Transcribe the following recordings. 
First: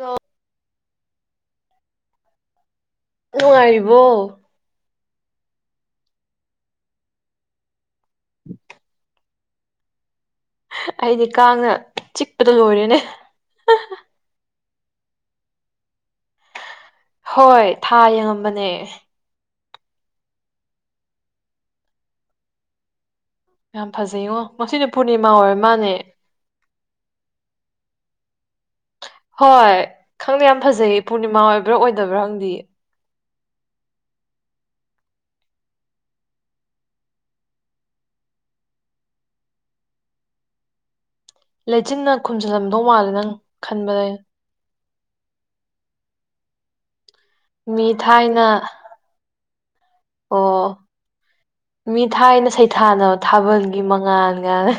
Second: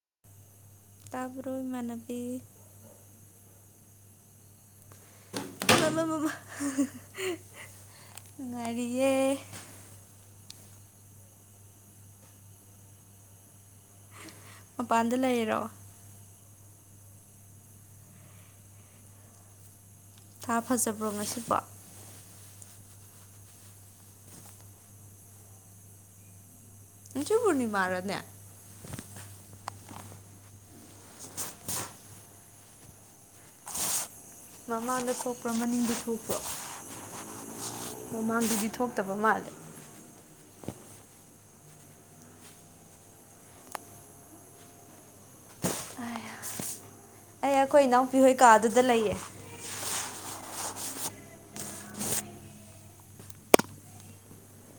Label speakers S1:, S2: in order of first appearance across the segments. S1: ꯑꯣ
S2: ꯇꯥꯕ꯭ꯔꯣꯏꯃꯥꯟꯅꯕꯤ
S1: ꯅꯨꯡꯉꯥꯏꯔꯤꯕꯣ
S2: ꯃꯥꯃꯥꯃꯥ ꯍꯥꯍꯥ ꯅꯨꯡꯉꯥꯢꯔꯤꯌꯦ
S1: ꯑꯩꯗꯤ ꯀꯥꯡꯅ ꯆꯤꯛꯄꯗ ꯂꯣꯏꯔꯦꯅꯦ
S2: ꯃꯄꯥꯟꯗ ꯂꯩꯔꯣ
S1: ꯍꯣꯏ ꯊꯥ ꯌꯦꯡꯉꯝꯕꯅꯦ
S2: ꯊꯥ ꯐꯖꯕ꯭ꯔꯣ ꯉꯁꯤꯕꯣ
S1: ꯌꯥꯝ ꯐꯖꯩꯉꯣ ꯉꯁꯤꯅꯦ ꯄꯨꯔꯅꯤꯃꯥ ꯑꯣꯏꯔ ꯃꯥꯜꯅꯦ
S2: ꯉꯁꯤ ꯄꯨꯔꯅꯤꯃꯥꯔꯅꯦ
S1: ꯍꯣꯏ ꯈꯪꯗꯦ ꯌꯥꯝ ꯐꯖꯩꯌꯦ ꯄꯨꯔꯅꯤꯃꯥ ꯑꯣꯏꯕ꯭ꯔꯥ ꯑꯣꯏꯗꯕ꯭ꯔꯥ ꯈꯪꯗꯤꯦ
S2: ꯃꯃꯥꯡꯗ ꯊꯣꯛꯄ꯭ꯔꯣ ꯃꯅꯤꯡꯗ ꯊꯣꯛꯄ꯭ꯔꯣ ꯃꯃꯥꯡꯗꯗꯤ ꯊꯣꯛꯇꯕ ꯃꯥꯜꯂꯦ
S1: ꯂꯩꯆꯤꯟꯅ ꯈꯨꯝꯖꯤꯜꯂꯝꯗꯧ ꯃꯥꯜꯂꯦ ꯅꯪ ꯈꯟꯕ ꯂꯩ
S2: ꯑꯩ ꯑꯩꯈꯣꯏ
S1: ꯃꯤ
S2: ꯏꯅꯥꯎꯄꯤꯍꯣꯏ
S1: ꯊꯥꯏꯅ
S2: ꯀꯥꯗꯨꯗ ꯂꯩꯌꯦ
S1: ꯑꯣ ꯃꯤ ꯊꯥꯏꯅ ꯁꯩꯊꯥꯅꯕꯅꯕ ꯊꯥꯕꯜꯒꯤ ꯃꯉꯥꯜꯒꯅꯦ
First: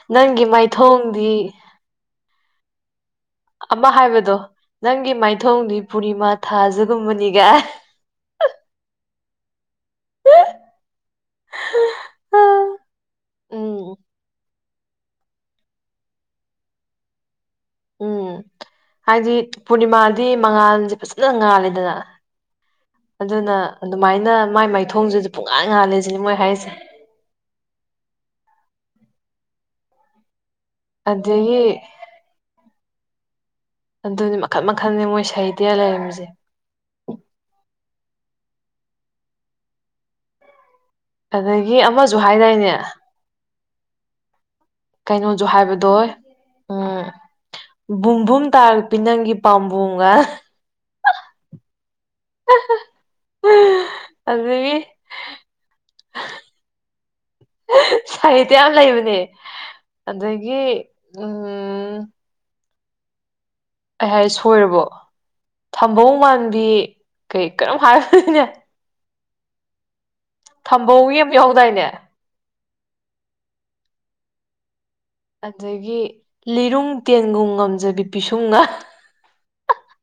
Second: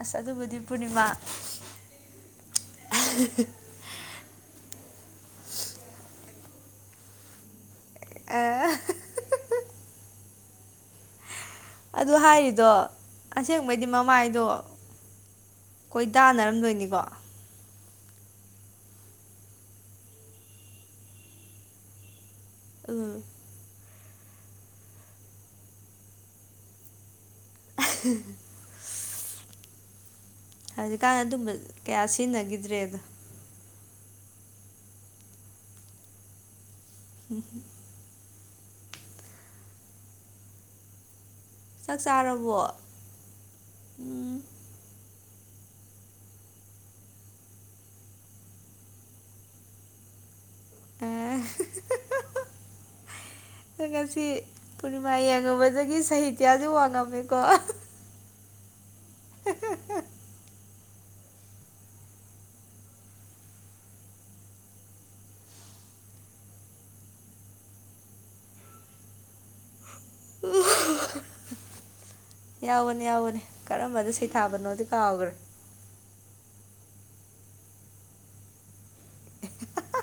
S2: ꯑꯁ
S1: ꯅꯪꯒꯤ
S2: ꯑꯗꯨꯕꯨꯗꯤ ꯄꯨꯔꯅꯤꯃꯥ
S1: ꯃꯥꯏꯊꯣꯡꯗꯤ
S2: [unintelligible]
S1: ꯑꯃ ꯍꯥꯏꯕꯗꯣ ꯅꯪꯒꯤ ꯃꯥꯏꯊꯣꯡꯗꯤ ꯄꯨꯔꯅꯤꯃꯥ ꯊꯥꯖꯒꯨꯝꯕꯅꯤꯒ
S2: ꯑ ꯑꯗꯨ ꯍꯥꯏꯔꯤꯗꯣ ꯑꯁꯦꯡꯕꯩꯗꯤ
S1: ꯎꯝ
S2: ꯃꯃꯥꯏꯗꯣ ꯀꯣꯏ ꯇꯗꯥꯅꯔꯝꯗꯣꯏꯅꯤꯀꯣ
S1: ꯎꯝ ꯍꯥꯏꯗꯤ ꯄꯨꯔꯅꯤꯃꯥꯗꯤ ꯃꯉꯥꯜꯁꯦ ꯐꯖꯅ ꯉꯥꯜꯂꯤꯦꯗꯅ
S2: ꯑꯥ
S1: ꯑꯗꯨꯅ ꯑꯗꯨꯃꯥꯏꯅ ꯃꯥꯏ ꯃꯥꯏꯊꯣꯡꯁꯤꯗꯤ ꯄꯨꯡꯉꯥꯟ ꯉꯥꯜꯂꯤꯁꯤꯅꯤ ꯃꯣꯏ ꯍꯥꯏꯔꯤꯁꯦ
S2: [unintelligible] ꯍꯧꯖꯤꯛꯀꯥꯟ ꯑꯗꯨꯝꯕ
S1: ꯑꯗꯒꯤ
S2: ꯀꯌꯥ ꯁꯤꯖꯤꯟꯅꯈꯤꯗ꯭ꯔꯦꯗ
S1: ꯑꯗꯨꯅꯦ ꯃꯈꯟ ꯃꯈꯜꯅꯤ ꯃꯣꯏ ꯁꯩꯗꯦ ꯂꯩꯔꯝꯃꯤꯁꯦ
S2: ꯍꯝ ꯍꯨꯝ
S1: ꯑꯗꯒꯤ
S2: ꯆꯥꯛ
S1: ꯑꯃꯁꯨ
S2: ꯆꯥꯔꯕꯣ
S1: ꯍꯥꯏꯗꯥꯏꯅꯦ
S2: ꯎꯝ
S1: ꯀꯩꯅꯣꯁꯨ ꯍꯥꯏꯕꯗꯣ ꯎꯝ ꯕꯨꯝꯕꯨꯝ ꯇꯥꯔꯛꯄꯤ ꯅꯪꯒꯤ ꯄꯥꯝꯕꯣꯒ
S2: [unintelligible] ꯀꯁꯤ
S1: ꯑꯗꯒꯤ
S2: ꯄꯨ ꯃꯥ ꯌꯦꯡꯉꯨꯕꯗꯒꯤ ꯁꯥꯍꯤꯇ꯭ꯌꯥꯗꯤ ꯋꯥꯡꯉꯝꯃꯦꯀꯣ
S1: ꯁꯍꯤꯠꯌꯥ ꯂꯩꯕꯅꯦ
S2: [unintelligible]
S1: ꯑꯗꯒꯤ ꯎꯝ ꯑꯩ ꯍꯥꯏ ꯁꯣꯏꯔꯕꯣ ꯊꯝꯕꯧ ꯃꯥꯟꯕꯤ ꯀꯩ ꯀꯔꯝ ꯍꯥꯏꯔꯅꯦ ꯊꯝꯕꯧ ꯌꯦꯝꯍꯧꯗꯥꯏꯅꯦ
S2: ꯌꯥꯎꯒꯅꯤ ꯌꯥꯎꯒꯅꯤ ꯀꯔꯝꯕꯗꯣ ꯁꯩꯊꯥꯕꯅꯣꯗꯤ ꯀꯥꯎꯈ꯭ꯔꯦ
S1: ꯑꯗꯒꯤ ꯂꯤꯔꯨꯡ ꯇꯦꯟꯒꯨꯝ ꯉꯝꯖꯕꯤ ꯄꯤꯁꯨꯡꯅ
S2: [unintelligible]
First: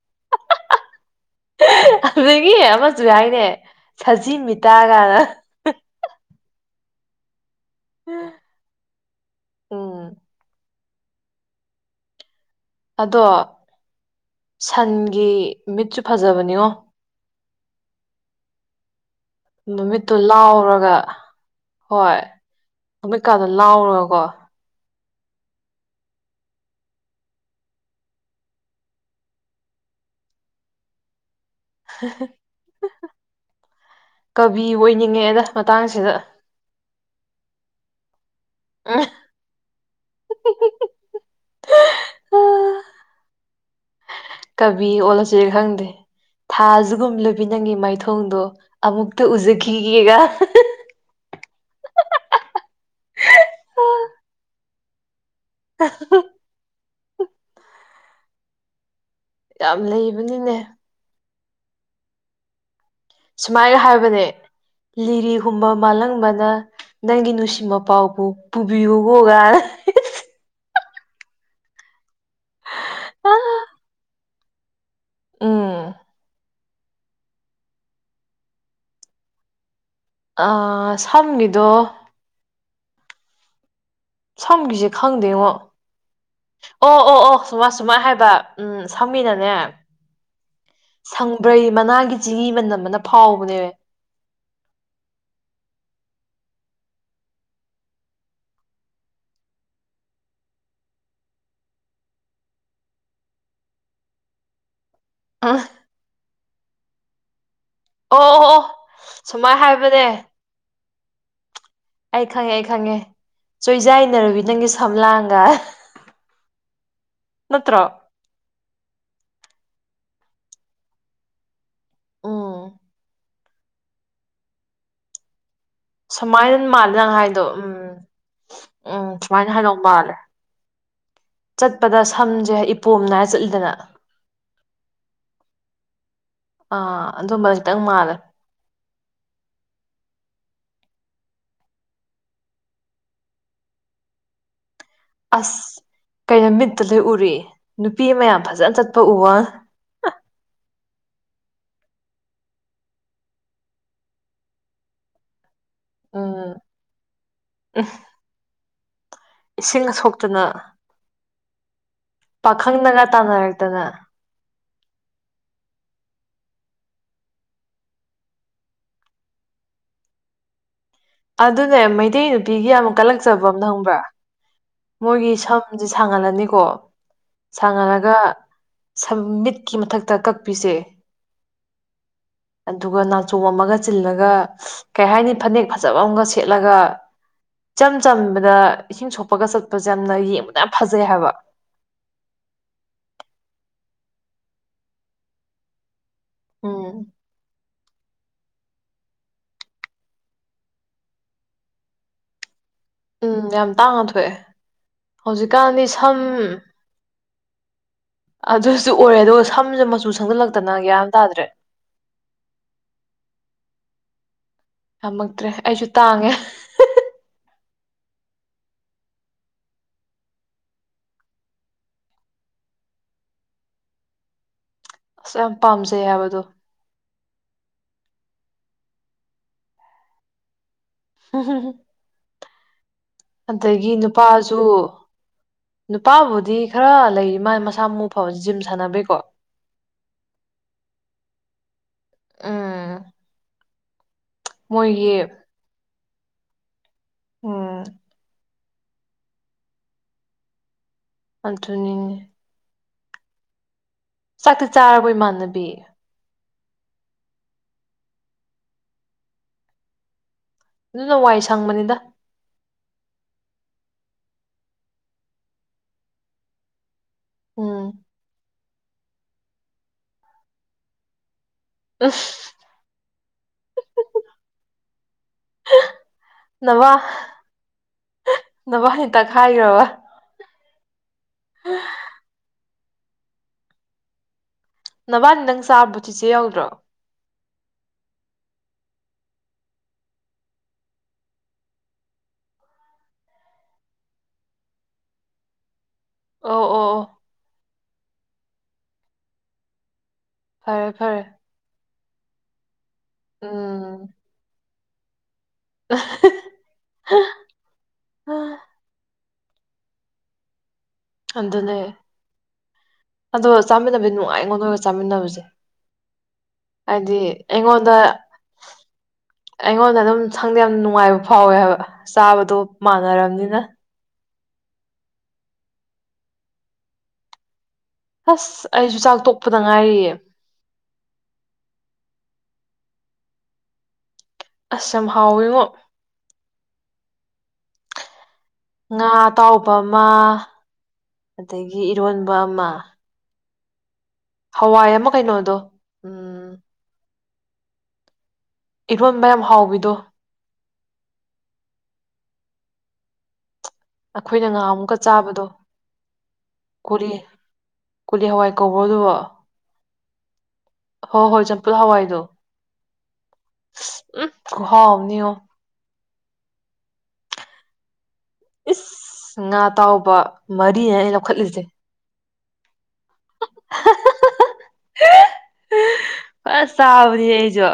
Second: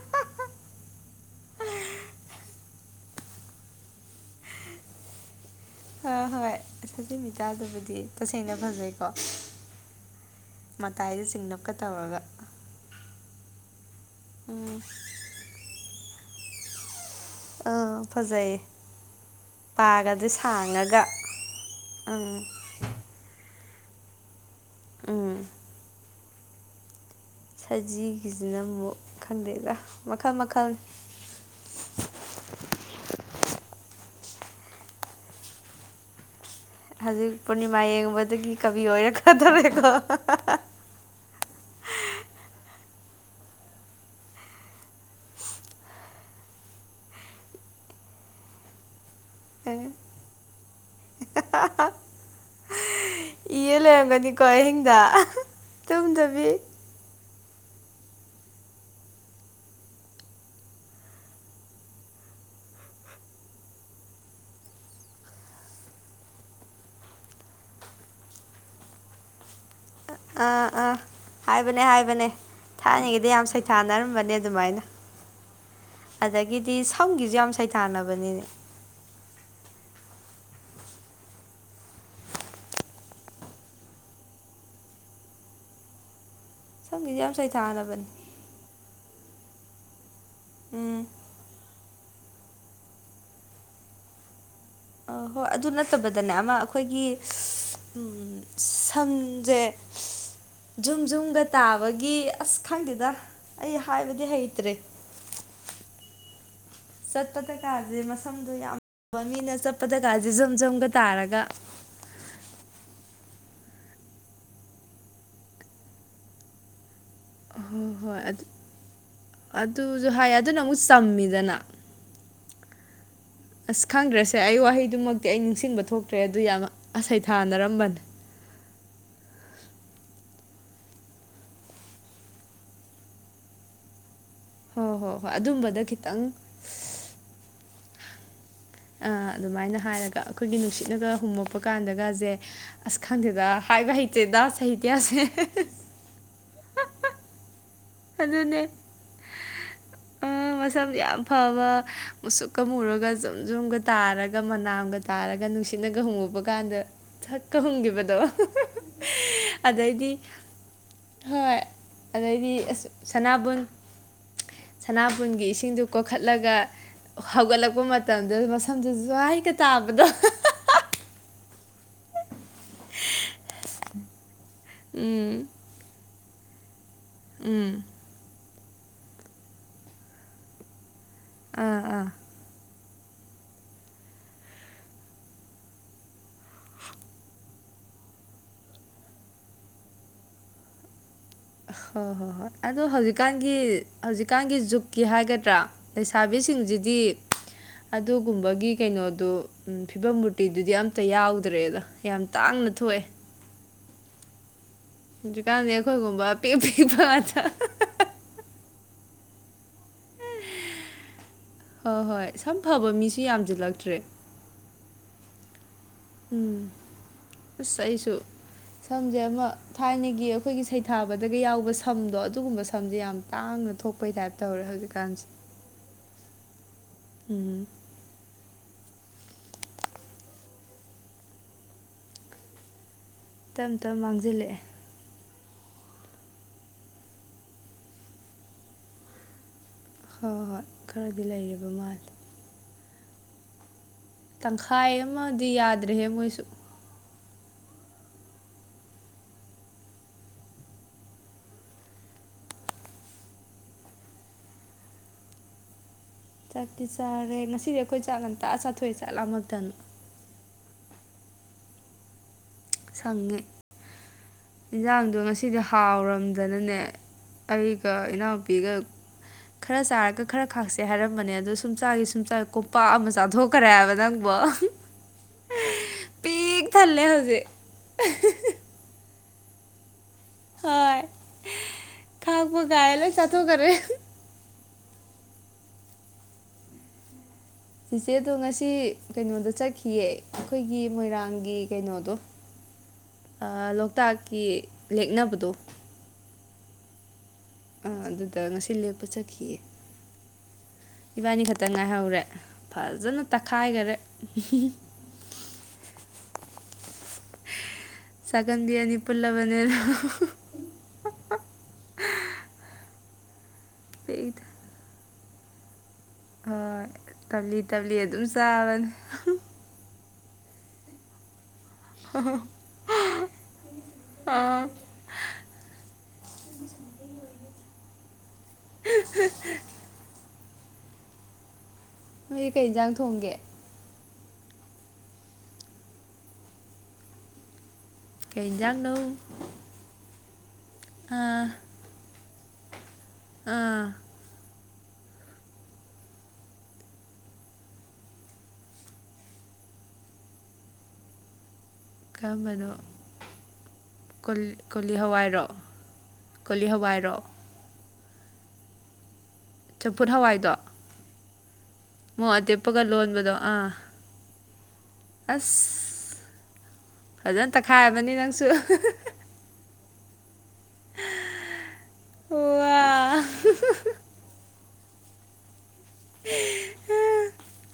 S1: ꯑꯗꯨꯗꯒꯤ ꯑꯃꯁꯨ ꯍꯥꯏꯅꯦ ꯁꯖꯤ ꯃꯤꯇꯥꯒꯅ
S2: ꯑꯥ ꯍꯣꯏꯖꯃꯤꯇꯥꯗꯕꯨꯗꯤ ꯇꯁꯦꯡꯅ ꯐꯖꯩꯀꯣ
S1: ꯎꯝ
S2: ꯃꯇꯥꯏꯗ ꯆꯤꯡꯅꯕꯞꯀ ꯇꯧꯔꯒ
S1: ꯑꯗꯣ
S2: ꯎꯝ
S1: ꯁꯟꯒꯤ ꯃꯤꯠꯁꯨ ꯐꯖꯕꯅꯤꯉꯣ
S2: ꯑꯥ ꯐꯖꯩꯌꯦ
S1: ꯅꯨꯃꯤꯠꯇꯨ
S2: ꯄꯥꯒꯗꯤ
S1: ꯂꯥꯎꯔꯒ
S2: ꯁꯥꯡꯉꯒ
S1: ꯍꯣꯏ
S2: ꯎꯝ
S1: ꯅꯨꯃꯤꯠꯀꯥꯗꯣ ꯂꯥꯎꯔꯒꯀꯣ
S2: ꯎꯝ ꯁꯖꯤꯒꯤꯁꯤꯅ ꯑꯃꯨꯛ ꯈꯪꯗꯦꯗ ꯃꯈꯜ ꯃꯈꯜ
S1: ꯀꯕꯤ ꯑꯣꯏꯅꯤꯡꯉꯦꯗ ꯃꯇꯥꯡꯁꯤꯗ
S2: ꯍꯧꯖꯤꯛ ꯄꯨꯔꯅꯤꯃꯥ ꯌꯦꯡꯕꯗꯒꯤ ꯀꯕꯤ
S1: ꯎꯝ
S2: ꯑꯣꯏꯔꯛꯀꯗꯣꯔꯦꯀꯣ
S1: ꯀꯕꯤ ꯑꯣꯜꯂꯁꯤꯔꯥ ꯈꯪꯗꯦ ꯊꯥꯖꯒꯨꯝ ꯂꯨꯕꯤ ꯅꯪꯉꯤ ꯃꯥꯏꯊꯣꯡꯗꯣ ꯑꯃꯨꯛꯇ ꯎꯖꯈꯤꯒꯦꯒ
S2: [unintelligible] ꯏ ꯂꯩꯔꯝꯒꯅꯤꯀꯣ ꯑꯍꯤꯡꯗ
S1: [unintelligible]
S2: ꯇꯨꯝꯗꯕꯤ
S1: ꯌꯥꯝ ꯂꯩꯕꯅꯤꯅꯦ ꯁꯨꯃꯥꯏꯅ ꯍꯥꯏꯕꯅꯦ ꯂꯤꯔꯤꯍꯨꯝꯕ ꯃꯥꯜꯂꯪꯕꯅ ꯅꯪꯒꯤ ꯅꯨꯡꯁꯤ ꯃꯄꯥꯎꯕꯨ ꯄꯨꯕꯤꯌꯨꯕꯣꯒ
S2: ꯑꯥ ꯑꯥ ꯍꯥꯏꯕꯅꯦ ꯍꯥꯏꯕꯅꯦ ꯊꯥꯏꯅꯉꯩꯗ ꯌꯥꯝ ꯁꯩꯊꯥꯅꯔꯝꯕꯅꯦ ꯑꯗꯨꯃꯥꯏꯅ
S1: ꯎꯝ
S2: ꯑꯗꯒꯤꯗꯤ ꯁꯝꯒꯤꯁꯨ ꯌꯥꯝ ꯁꯩꯊꯥꯅꯕꯅꯤꯅꯦ ꯫
S1: ꯑ ꯁꯝꯒꯤꯗꯣ ꯁꯝꯒꯤꯁꯦ ꯈꯪꯗꯦꯉꯣ ꯑꯣ
S2: ꯁꯝꯒꯤꯁꯨ
S1: ꯑꯣ
S2: ꯌꯥꯝ
S1: ꯑꯣ ꯁꯨꯃ ꯁꯨꯃꯥꯏ
S2: ꯁꯩꯊꯥꯅꯕꯅꯤ
S1: ꯍꯥꯏꯕ ꯎꯝ ꯁꯃꯒꯤꯅꯅꯦ
S2: ꯎꯝ
S1: ꯁꯪꯕ꯭ꯔꯩ ꯃꯅꯥꯒꯤ ꯆꯤꯍꯤ ꯃꯅꯝ ꯃꯅ ꯐꯥꯎꯕꯅꯦꯕ
S2: ꯑ ꯍꯣꯏ ꯑꯗꯨ ꯅꯠꯇꯕꯗꯅꯦ ꯑꯃ ꯑꯩꯈꯣꯏꯒꯤ ꯎ ꯁꯝꯖꯦ ꯖꯨꯝ ꯖꯨꯝꯒ ꯇꯥꯕꯒꯤ ꯑꯁ ꯈꯪꯗꯦꯗ ꯑꯩ ꯍꯥꯏꯕꯗꯤ ꯍꯩꯇ꯭ꯔꯦ
S1: [unintelligible]
S2: ꯆꯠꯄꯗꯀꯥꯁꯦ
S1: ꯑꯣ
S2: ꯃꯁꯝꯗꯣ
S1: ꯑꯣ
S2: ꯌꯥꯝꯕ ꯃꯤꯅ
S1: ꯁꯨꯃꯥꯏꯅ ꯍꯥꯏꯕꯅꯦ
S2: ꯆꯠꯄꯗꯀꯥꯁꯦ ꯖꯨꯝ ꯖꯨꯝꯒ ꯇꯥꯔꯒ
S1: ꯑꯩ ꯈꯪꯉꯦ ꯑꯩ ꯈꯪꯉꯦ ꯆꯣꯏꯖꯩꯏꯅꯔꯕꯤ ꯅꯪꯒꯤ ꯁꯝꯂꯥꯡꯒ
S2: ꯍꯣꯏ
S1: ꯅꯠꯇꯔꯣ
S2: ꯍꯣꯏ ꯑꯗꯨ ꯑꯗꯨꯁꯨ ꯍꯥꯏ ꯑꯗꯨꯅ ꯑꯃꯨꯛ ꯆꯝꯃꯤꯗꯅ
S1: ꯎꯝ
S2: ꯑꯁ ꯈꯪꯗ꯭ꯔꯁꯦ ꯑꯩ ꯋꯥꯍꯩꯗꯨꯃꯛꯇꯤ ꯑꯩ ꯅꯤꯡꯁꯤꯡꯕ ꯊꯣꯛꯇ꯭ꯔꯦ ꯑꯗꯨ
S1: ꯁꯨꯃꯥꯏꯅ
S2: ꯌꯥꯝ
S1: ꯃꯥꯜꯂꯦ
S2: ꯑ
S1: ꯅꯪ ꯍꯥꯏꯗꯣ ꯎꯝ
S2: ꯁꯩꯊꯥꯅꯔꯝꯕꯅꯦ ꯫
S1: ꯎꯝ ꯁꯨꯃꯥꯏꯅ ꯍꯥꯏꯗꯧ ꯃꯥꯜꯂꯦ ꯆꯠꯄꯗ ꯁꯝꯁꯦ ꯏꯄꯣꯝꯅꯏꯔ ꯆꯠꯂꯤꯗꯅ
S2: ꯍꯣꯏ ꯍꯣꯏ ꯍꯣꯏ ꯑꯗꯨꯝꯕꯗ ꯈꯤꯇꯪ
S1: ꯑꯥ ꯑꯗꯨꯝꯕ ꯈꯤꯇꯪ ꯃꯥꯜꯂꯦ
S2: ꯑꯗꯨꯃꯥꯏꯅ ꯍꯥꯏꯔꯒ ꯑꯩꯈꯣꯏꯒꯤ ꯅꯨꯡꯁꯤꯠꯅꯒ ꯍꯨꯝꯃꯛꯄ ꯀꯥꯟꯗꯒꯁꯦ ꯑꯁ ꯈꯪꯗꯦꯗ ꯍꯥꯏꯕ ꯍꯩꯇꯦꯗ ꯁꯍꯤꯇꯌꯥꯁꯦ
S1: ꯑꯁ ꯀꯩꯅꯣ ꯃꯤꯠꯇ ꯂꯣꯏ ꯎꯔꯤ ꯅꯨꯄꯤ ꯃꯌꯥꯝ
S2: ꯑꯗꯨꯅꯦ
S1: ꯐꯖꯅ ꯆꯠꯄ ꯎꯕꯋꯥꯅꯦ
S2: ꯃꯁꯝ ꯌꯥꯝ ꯐꯕ ꯃꯨꯁꯨꯛꯀ ꯃꯨꯔꯒ ꯖꯨꯝ ꯖꯨꯝꯒ ꯇꯥꯔꯒ ꯃꯅꯥꯝꯒ ꯇꯥꯔꯒ ꯅꯨꯡ ꯁꯤꯅꯒ ꯍꯨꯝꯉꯨꯕ
S1: ꯎꯝ
S2: ꯀꯥꯟꯗ ꯁꯛꯀ
S1: ꯎꯝ
S2: ꯍꯨꯝꯈꯤꯕꯗꯣ
S1: ꯏꯁꯤꯡ
S2: ꯑꯗꯩꯗꯤ
S1: ꯁꯣꯛꯇꯅ
S2: ꯍꯣꯏ ꯑꯗꯩꯗꯤ
S1: ꯄꯥꯈꯪꯅꯒ
S2: ꯁꯅꯥꯕꯨꯟ
S1: ꯇꯥꯟꯅꯔꯛꯇꯅ
S2: ꯁꯅꯥꯕꯨꯟꯒꯤ ꯏꯁꯤꯡꯗꯨ ꯀꯣꯛꯈꯠꯂꯒ ꯍꯧꯒꯠꯂꯛꯄ ꯃꯇꯝꯗ ꯃꯁꯐꯝꯗꯨ ꯁ꯭ꯋꯥꯏꯒ ꯇꯥꯕꯗꯣ
S1: ꯑꯗꯨꯅꯦ ꯃꯩꯇꯩ ꯅꯨꯄꯤꯒꯤ ꯌꯥꯝ ꯀꯜꯂꯛꯆꯕ ꯑꯃ ꯈꯪꯕ꯭ꯔꯥ ꯃꯣꯏꯒꯤ
S2: ꯎꯝ
S1: ꯁꯝꯁꯦ ꯁꯥꯡꯍꯜꯂꯅꯤꯀꯣ
S2: ꯎꯝ
S1: ꯁꯥꯡꯍꯜꯂꯒ ꯁꯝ ꯃꯤꯠꯀꯤ ꯃꯊꯛꯇ ꯀꯛꯄꯤꯁꯦ
S2: ꯑꯥ ꯑꯥ
S1: ꯑꯗꯨꯒ ꯅꯥꯆꯣꯝ ꯑꯃꯒ ꯆꯤꯜꯂꯒ ꯀꯩ ꯍꯥꯏꯅꯤ ꯐꯅꯦꯛ ꯐꯖꯕ ꯑꯃꯒ ꯁꯦꯠꯂꯒ ꯏꯆꯝ ꯆꯝꯕꯗ ꯏꯁꯤꯡ ꯁꯣꯛꯄꯒ ꯆꯠꯄꯁꯦ ꯌꯥꯝꯅ ꯌꯦꯡꯕꯗ ꯌꯥꯝ ꯐꯖꯩ ꯍꯥꯏꯕ꯫
S2: ꯍꯣꯏ ꯍꯣꯏ ꯍꯣꯏ ꯑꯗꯣꯍꯧꯖꯤꯛꯀꯥꯟꯒꯤ ꯍꯧꯖꯤꯛꯀꯥꯟꯒꯤ ꯖꯨꯛꯀꯤ ꯍꯥꯏꯒꯗ꯭ꯔꯥ ꯂꯩꯁꯥꯕꯤꯁꯤꯡꯁꯤꯗꯤ
S1: ꯎꯝ
S2: ꯑꯗꯨꯒꯨꯝꯕꯒꯤ ꯀꯩꯅꯣꯗꯣ ꯐꯤꯕꯝ ꯃꯨꯔꯇꯤꯗꯨꯗꯤ ꯑꯝꯇ ꯌꯥꯎꯗ꯭ꯔꯦꯗ ꯌꯥꯝ ꯇꯥꯡꯅ ꯊꯣꯛꯑꯦ꯫
S1: ꯎꯝ ꯌꯥꯝ ꯇꯥꯡꯅ ꯊꯣꯛꯑꯦ
S2: ꯍꯧꯖꯤꯀꯥꯟꯗꯤ
S1: ꯍꯧꯖꯤꯛꯀꯥꯟꯗꯤ ꯁꯝ
S2: ꯑꯩꯈꯣꯏꯒꯨꯝꯕ ꯄꯤꯛ ꯄꯤꯛ ꯉꯥꯇꯥ
S1: ꯑꯗꯨꯁꯨ ꯑꯣꯏꯔꯦ ꯑꯗꯨꯒ ꯁꯝꯁꯦ ꯃꯆꯨ ꯁꯪꯖꯤꯜꯂꯛꯇꯅꯒ꯭ꯌꯥꯟ ꯇꯥꯗ꯭ꯔꯦ
S2: ꯍꯣꯏ ꯍꯣꯏ ꯁꯝ ꯐꯕ ꯃꯤꯁꯨ ꯌꯥꯝꯁꯤꯜꯂꯛꯇ꯭ꯔꯦ
S1: ꯌꯥꯝꯝꯃꯛꯇ꯭ꯔꯦ ꯑꯩꯁꯨ ꯇꯥꯡꯉꯦ
S2: ꯎꯝ ꯑꯁ ꯑꯩꯁꯨ ꯁꯝꯁꯦ ꯑꯃ ꯊꯥꯏꯅꯒꯤ ꯑꯩꯈꯣꯏꯒꯤ ꯁꯩꯊꯥꯕꯗꯒ ꯌꯥꯎꯕ ꯁꯝꯗꯣ ꯑꯗꯨꯒꯨꯝꯕ ꯁꯝꯁꯦ ꯌꯥꯝ ꯇꯥꯡꯅ ꯊꯣꯛ ꯍꯣꯏ ꯇꯥꯏꯞ ꯇꯧꯔꯦ ꯍꯧꯖꯤꯛꯀꯥꯟ
S1: ꯑꯁ ꯌꯥꯝ ꯄꯥꯝꯖꯩ ꯍꯥꯏꯕꯗꯣ
S2: ꯎꯝ
S1: [unintelligible]
S2: ꯇꯞ
S1: ꯑꯗꯒꯤ
S2: ꯇꯞ ꯃꯥꯡꯁꯤꯜꯂꯛꯑꯦ
S1: ꯅꯨꯄꯥꯁꯨ ꯅꯨꯄꯥꯕꯨꯗꯤ ꯈꯔ ꯂꯩ ꯃꯥ ꯃꯁꯥ ꯃꯎ ꯐꯕ ꯖꯤꯝ ꯁꯥꯟꯅꯕꯩꯀꯣ꯫
S2: ꯍꯣꯏ ꯍꯣꯏ ꯈꯔꯗꯤ ꯂꯩꯔꯤꯕ ꯃꯥꯜꯂꯦ꯫
S1: ꯎꯝ
S2: ꯇꯪꯈꯥꯏ
S1: ꯃꯣꯏꯒꯤ
S2: ꯑꯃꯗꯤ ꯌꯥꯗ꯭ꯔꯦꯍꯦ ꯃꯣꯏꯁꯨ
S1: ꯎꯝ ꯑꯗꯨꯅꯤ ꯆꯥꯛꯇꯤ ꯆꯥꯔꯕ ꯏꯃꯥꯟꯅꯕꯤ?
S2: ꯆꯠꯇꯤ ꯆꯥꯔꯦ ꯉꯁꯤꯗꯤ ꯑꯩꯈꯣꯏ ꯆꯥꯛꯉꯟꯇꯥ ꯆꯥꯊꯣꯛꯑꯦ ꯆꯠꯂꯥꯝꯃꯛꯇꯅꯨ
S1: ꯑꯗꯨꯅ ꯋꯥꯏ ꯁꯪꯕꯅꯤꯗ
S2: ꯁꯪꯉꯦ ꯏꯟꯁꯥꯡꯗꯣ ꯉꯁꯤꯗꯤ ꯍꯥꯎꯔꯝꯗꯅꯅꯦ
S1: ꯎꯝ
S2: ꯑꯩꯒ ꯏꯅꯥꯎꯄꯤꯒ ꯈꯔ ꯆꯥꯔꯒ ꯈꯔ ꯈꯥꯛꯁꯦ ꯍꯥꯏꯔꯝꯕꯅꯦ ꯑꯗꯨ ꯁꯨꯝꯆꯥꯥꯏꯒꯤ ꯁꯨꯝꯆꯥꯥ ꯀꯣꯝꯄꯥꯛ ꯑꯃ ꯆꯥꯊꯣꯛꯈ꯭ꯔꯦ ꯍꯥꯏꯕ ꯅꯪꯕꯨ ꯄꯤꯛ ꯊꯜꯂꯦ ꯍꯧꯖꯤꯛ [unintelligible]
S1: ꯅꯚꯅꯤ ꯇꯛꯈꯥꯏꯈ꯭ꯔꯕ?
S2: ꯍꯣꯏ ꯊꯥꯛꯄꯒꯥꯏ ꯂꯣꯏ ꯆꯥꯊꯣꯛꯈꯔꯦ
S1: ꯅꯚꯅꯤ ꯗꯪ ꯆꯥꯕꯨ ꯆꯤꯆꯦ ꯌꯥꯎꯗ꯭ꯔꯣ?
S2: ꯆꯤꯆꯦꯗꯣ ꯉꯁꯤ ꯀꯩꯅꯣꯗ ꯆꯠꯈꯤꯌꯦ ꯑꯩꯈꯣꯏꯒꯤ ꯃꯣꯏꯔꯥꯡꯒꯤ ꯀꯩꯅꯣꯗꯣ ꯑ ꯂꯣꯛꯇꯥꯛꯀꯤ ꯂꯦꯛꯅꯕꯗꯣ
S1: ꯑꯣ ꯑꯣ ꯑꯣ
S2: ꯑꯥ ꯑꯗꯨꯗ ꯉꯁꯤ ꯂꯦꯞꯄ ꯆꯠꯈꯤꯌꯦ
S1: ꯐꯔꯦ ꯐꯔꯦ
S2: ꯏꯕꯥꯅꯤ ꯈꯠ ꯛꯇ ꯉꯥꯏꯍꯧꯔꯦ ꯐꯖꯅ ꯇꯛꯈꯥꯏꯈꯔꯦ
S1: ꯎꯝ ꯑ
S2: ꯆꯥꯒꯟꯕꯤ‌ ꯑꯅꯤ ꯄꯨꯜꯂꯕꯅꯤꯅ ꯑꯍꯥ ꯑꯍꯥ
S1: ꯑꯗꯨꯅꯦ ꯑꯗꯣ ꯆꯥꯃꯤꯟꯅꯖ‌ꯦ
S2: ꯄꯤꯛ
S1: ꯅꯨꯡꯉꯥꯏꯉꯣ ꯅꯣꯏꯒ ꯆꯥꯃꯤꯟꯅꯕꯖꯦ꯫
S2: ꯑꯥ ꯇꯞꯂꯤ
S1: ꯑꯩꯉꯣꯟꯗ
S2: ꯇꯞꯂꯤ ꯑꯗꯨꯝ ꯆꯥꯕꯅꯦ
S1: ꯑꯩꯉꯣꯟꯗ ꯑꯗꯨꯝ ꯁꯪꯗ ꯌꯥꯝ ꯅꯨꯡꯉꯥꯏꯕ ꯐꯥꯎꯋꯦ ꯍꯥꯏꯕ ꯆꯥꯕꯗꯣ ꯃꯥꯟꯅꯔꯕꯅꯤꯅ
S2: ꯑꯥꯝ
S1: ꯑꯁ ꯑꯩꯁꯨ ꯆꯥꯛ ꯇꯣꯛꯄꯗ ꯉꯥꯏꯔꯤꯌꯦ꯫
S2: ꯅꯣꯏ ꯀꯩ ꯌꯦꯟꯖꯥꯡ ꯊꯣꯡꯒꯦ?
S1: ꯑꯁ ꯌꯥꯝ ꯍꯥꯎꯋꯤꯉꯣ꯫
S2: ꯀꯩꯖꯥꯡꯅꯧ
S1: ꯉꯥ ꯑꯇꯥꯎꯕ ꯑꯃ ꯑꯗꯒꯤ ꯏꯔꯣꯟꯕ ꯑꯃ꯫
S2: ꯑꯥ
S1: ꯍꯋꯥꯏ ꯑꯃ ꯀꯩꯅꯣꯗꯣ ꯎꯝ ꯏꯔꯣꯟꯕꯃ ꯍꯥꯎꯕꯤꯗꯣ
S2: ꯀꯔꯝꯕꯅꯣ ꯀꯣꯜ
S1: ꯑꯩꯈꯣꯏꯅ
S2: ꯀꯣꯂꯤ
S1: ꯉꯍꯥꯃꯨꯛꯀ ꯆꯥꯕꯗꯣ
S2: ꯍꯋꯥꯏꯔꯣ ꯀꯣꯂꯤ ꯍꯋꯥꯏꯔꯣ
S1: ꯀꯣꯂꯤ ꯍꯋꯥꯏ ꯀꯧꯕꯣ ꯑꯗꯨꯕꯣ?
S2: ꯆꯝꯐꯨꯠ ꯍꯋꯥꯏꯗꯣ
S1: ꯍꯣꯏ ꯍꯣꯏ ꯆꯝꯄꯨꯠ ꯍꯋꯥꯏꯗꯣ
S2: ꯃꯣꯔꯣꯛ ꯑꯇꯦꯛꯄꯒ ꯂꯣꯟꯕꯗꯣ ꯑꯥ
S1: ꯎꯝ ꯈꯨꯍꯥꯎꯑꯝꯅꯤꯉꯣ꯫
S2: ꯑꯁ ꯐꯖꯅ ꯇꯛꯈꯥꯏꯔꯕꯅꯤ ꯅꯪꯁꯨ
S1: ꯏꯁ ꯉꯥ ꯇꯥꯎꯕ ꯃꯔꯤꯅꯦ ꯑꯩꯅ ꯂꯧꯈꯠꯂꯤꯖꯦ꯫
S2: ꯍꯋ
S1: [unintelligible] ꯐꯁ ꯆꯥꯕꯅꯤ ꯑꯩꯁꯨ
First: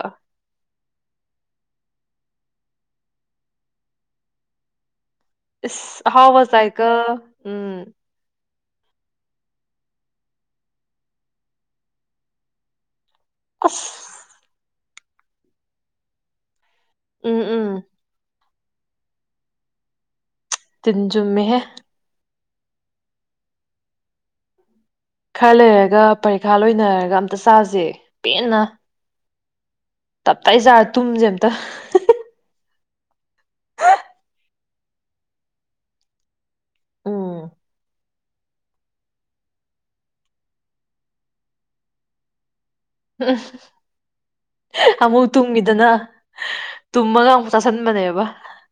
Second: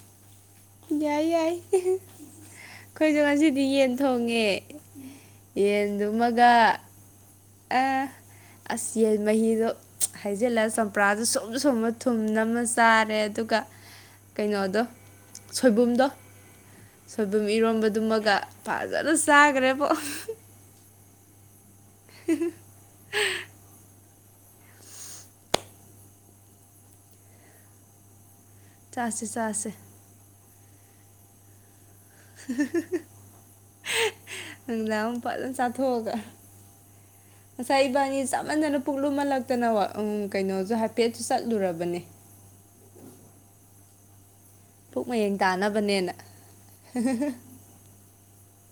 S2: ꯌꯥꯏ ꯌꯥꯏ ꯑꯩꯈꯣꯏꯁꯨ ꯉꯁꯤꯗꯤ ꯌꯦꯟ ꯊꯣꯡꯉꯦ
S1: ꯏꯁ ꯑꯍꯥꯎꯕ
S2: ꯌꯦꯟꯗꯨꯃꯒ
S1: ꯆꯥꯏꯀꯣ ꯎꯝ
S2: ꯑ ꯑꯁ ꯌꯦꯟ ꯃꯍꯤꯗꯣ ꯍꯩꯖꯤꯜꯂ ꯆꯝꯄ꯭ꯔꯥꯗꯣ ꯁꯨꯝ ꯁꯨꯝꯃ ꯊꯨꯝ ꯅꯝꯃ ꯆꯥꯔꯦ‌꯫ ꯑꯗꯨꯒ
S1: ꯑꯁ
S2: ꯀꯩꯅꯣꯗꯣ ꯁꯣꯏꯕꯨꯝꯗꯣ
S1: ꯎꯝ
S2: ꯁꯣꯏꯕꯨꯝ
S1: ꯎꯝ
S2: ꯏꯔꯣꯟꯝꯕꯗꯨꯃꯒ ꯐꯖꯅ ꯆꯥꯈ꯭ꯔꯦꯕꯣ
S1: ꯇꯤꯟꯖꯨꯝꯃꯦꯍꯦ
S2: [unintelligible]
S1: ꯈꯔ ꯂꯩꯔꯒ ꯄꯔꯤꯈꯥ ꯂꯣꯏꯅꯔꯒ ꯑꯝꯇ ꯆꯥꯖ‌ꯦ ꯄꯦꯟꯅ
S2: ꯆꯥꯁꯤ ꯆꯥꯁꯤ
S1: ꯇꯞꯇꯥꯏꯖꯥꯔ ꯇꯨꯝꯁꯦ ꯑꯝꯇ꯫
S2: [unintelligible] ꯅꯨꯃꯤꯗꯥꯡ ꯑꯃꯨꯛ ꯐꯖꯅ ꯆꯥꯊꯣꯛꯑꯒ
S1: ꯎꯝ
S2: ꯉꯁꯥꯏ ꯏꯕꯥꯅꯤ ꯆꯥꯃꯟꯗꯅ ꯄꯨꯛꯂꯨꯝꯍꯜꯂꯛꯇꯅ ꯀꯩꯅꯣꯁꯨ ꯍꯥꯏꯐꯦꯠꯁꯨ ꯆꯠꯂꯨꯔꯕꯅꯦ
S1: ꯎ [unintelligible]
S2: ꯄꯨꯛ
S1: ꯑꯃꯨꯛ
S2: ꯃꯌꯦꯡ
S1: ꯇꯨꯝꯈꯤꯗꯅ
S2: ꯇꯥꯅꯕꯅꯦꯅ
S1: ꯇꯨꯝꯃꯒ ꯑꯃꯨꯛ ꯆꯥꯥꯁꯟꯕꯅꯦꯕ꯫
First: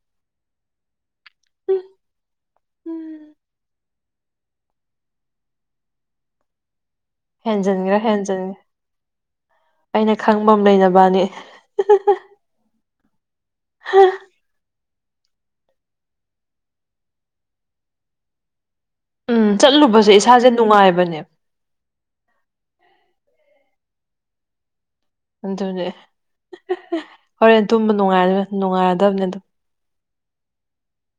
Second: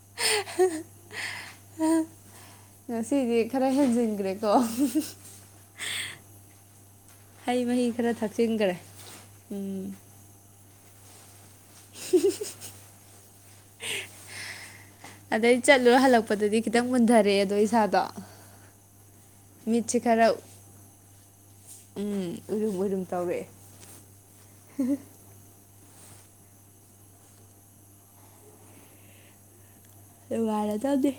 S2: [unintelligible] ꯉꯁꯤꯗꯤ ꯈꯔ ꯍꯦꯟꯖꯤꯟꯈ꯭ꯔꯦꯀꯣ
S1: [inaudible]
S2: ꯍꯩ ꯃꯍꯤ
S1: ꯍꯦꯟꯖꯤꯟꯈꯒꯔꯥ
S2: ꯈꯔ
S1: ꯍꯦꯟꯖꯤꯟ
S2: ꯊꯛꯆꯤꯟꯈ꯭ꯔꯦ ꯎꯝ
S1: ꯑꯩꯅ ꯈꯪꯕ ꯑꯃ ꯂꯩ ꯅꯕꯅꯤ
S2: [unintelligible]
S1: ꯍ
S2: ꯑꯗꯩ ꯆꯠꯂꯨꯔ ꯍꯜꯂꯛꯄꯗꯗꯤ ꯈꯤꯇꯪ ꯃꯨꯟꯗꯔꯛꯑꯦꯗꯣ ꯏꯁꯥꯗꯣ
S1: ꯎꯝ
S2: ꯃꯤꯠꯁꯦ
S1: ꯆꯠꯂꯨꯕꯁꯦ
S2: ꯈꯔ
S1: ꯏꯁꯥꯁꯦ ꯅꯨꯡꯉꯥꯏꯕꯅꯦ
S2: ꯎꯝ ꯎꯏꯔꯨꯝ ꯎꯏꯔꯨꯝ ꯇꯧꯔꯛꯑꯦ
S1: ꯑꯗꯨꯅꯦ ꯍꯣꯔꯦꯟ ꯇꯨꯝꯕ ꯅꯨꯡꯉꯥꯏꯔ ꯅꯨꯡꯉꯥꯏꯔꯗꯕꯅꯦ ꯑꯗꯨ
S2: ꯅꯨꯡꯉꯥꯏꯔꯗꯝꯅꯤ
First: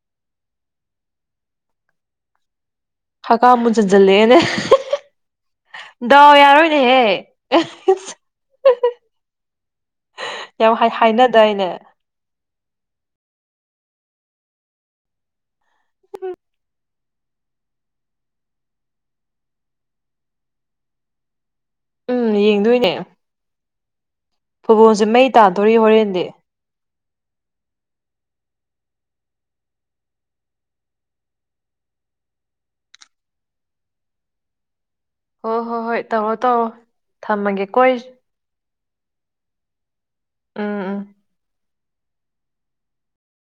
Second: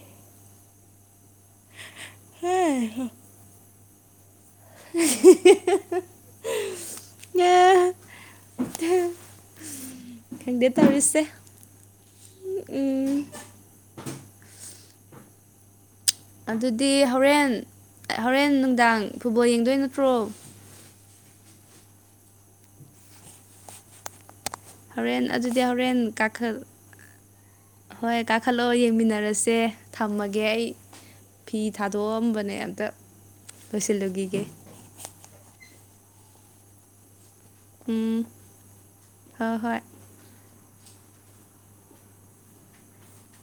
S2: [unintelligible]
S1: ꯍꯀꯥꯝ ꯃꯨꯟꯖꯟꯖꯜꯂꯦꯅꯦ ꯗꯥꯎ ꯌꯥꯔꯣꯏꯅꯦꯍꯦ
S2: ꯈꯪꯗꯦ
S1: ꯌꯥꯝ ꯍꯥꯏ
S2: ꯇꯧꯔꯤꯁꯦ
S1: ꯍꯥꯏꯅꯗꯥꯏꯅꯦ
S2: ꯎꯝ ꯑꯗꯨꯗꯤ ꯍꯧꯔꯦꯟ ꯍꯧꯔꯦꯟ ꯅꯨꯡꯗꯥꯡ ꯐꯨꯠꯕꯣꯜ ꯌꯦꯡꯗꯣꯏ ꯅꯠꯇ꯭ꯔꯣ?
S1: ꯎꯝ ꯌꯦꯡꯗꯣꯏꯅꯦ ꯐꯨꯠꯕꯣꯜꯁꯦ
S2: ꯍꯧꯔꯦꯟ
S1: ꯃꯩ
S2: ꯑꯗꯨꯗꯤ
S1: ꯇꯥꯗꯣꯔꯤ
S2: ꯍꯧꯔꯦꯟ
S1: ꯍꯣꯔꯦꯟꯗꯤ
S2: ꯀꯥꯈꯠ ꯍꯣꯏ ꯀꯥꯈꯠꯂꯛꯑꯣ ꯌꯦꯡꯃꯤꯟꯅꯔꯁꯦ ꯊꯝꯃꯒꯦ ꯑꯩ꯫ ꯐꯤ ꯊꯥꯗꯣꯛꯑꯝꯕꯅꯦ ꯑꯝꯇ ꯂꯣꯏꯁꯤꯜꯂꯨꯈꯤꯒꯦ
S1: ꯍꯣ ꯍꯣꯏ ꯍꯣꯏ ꯇꯧꯔꯣ ꯇꯧꯔꯣ ꯊꯝꯃꯒꯦ
S2: ꯎꯝ ꯍꯣꯏ ꯍꯣꯏ
S1: ꯎꯝ ꯎꯝ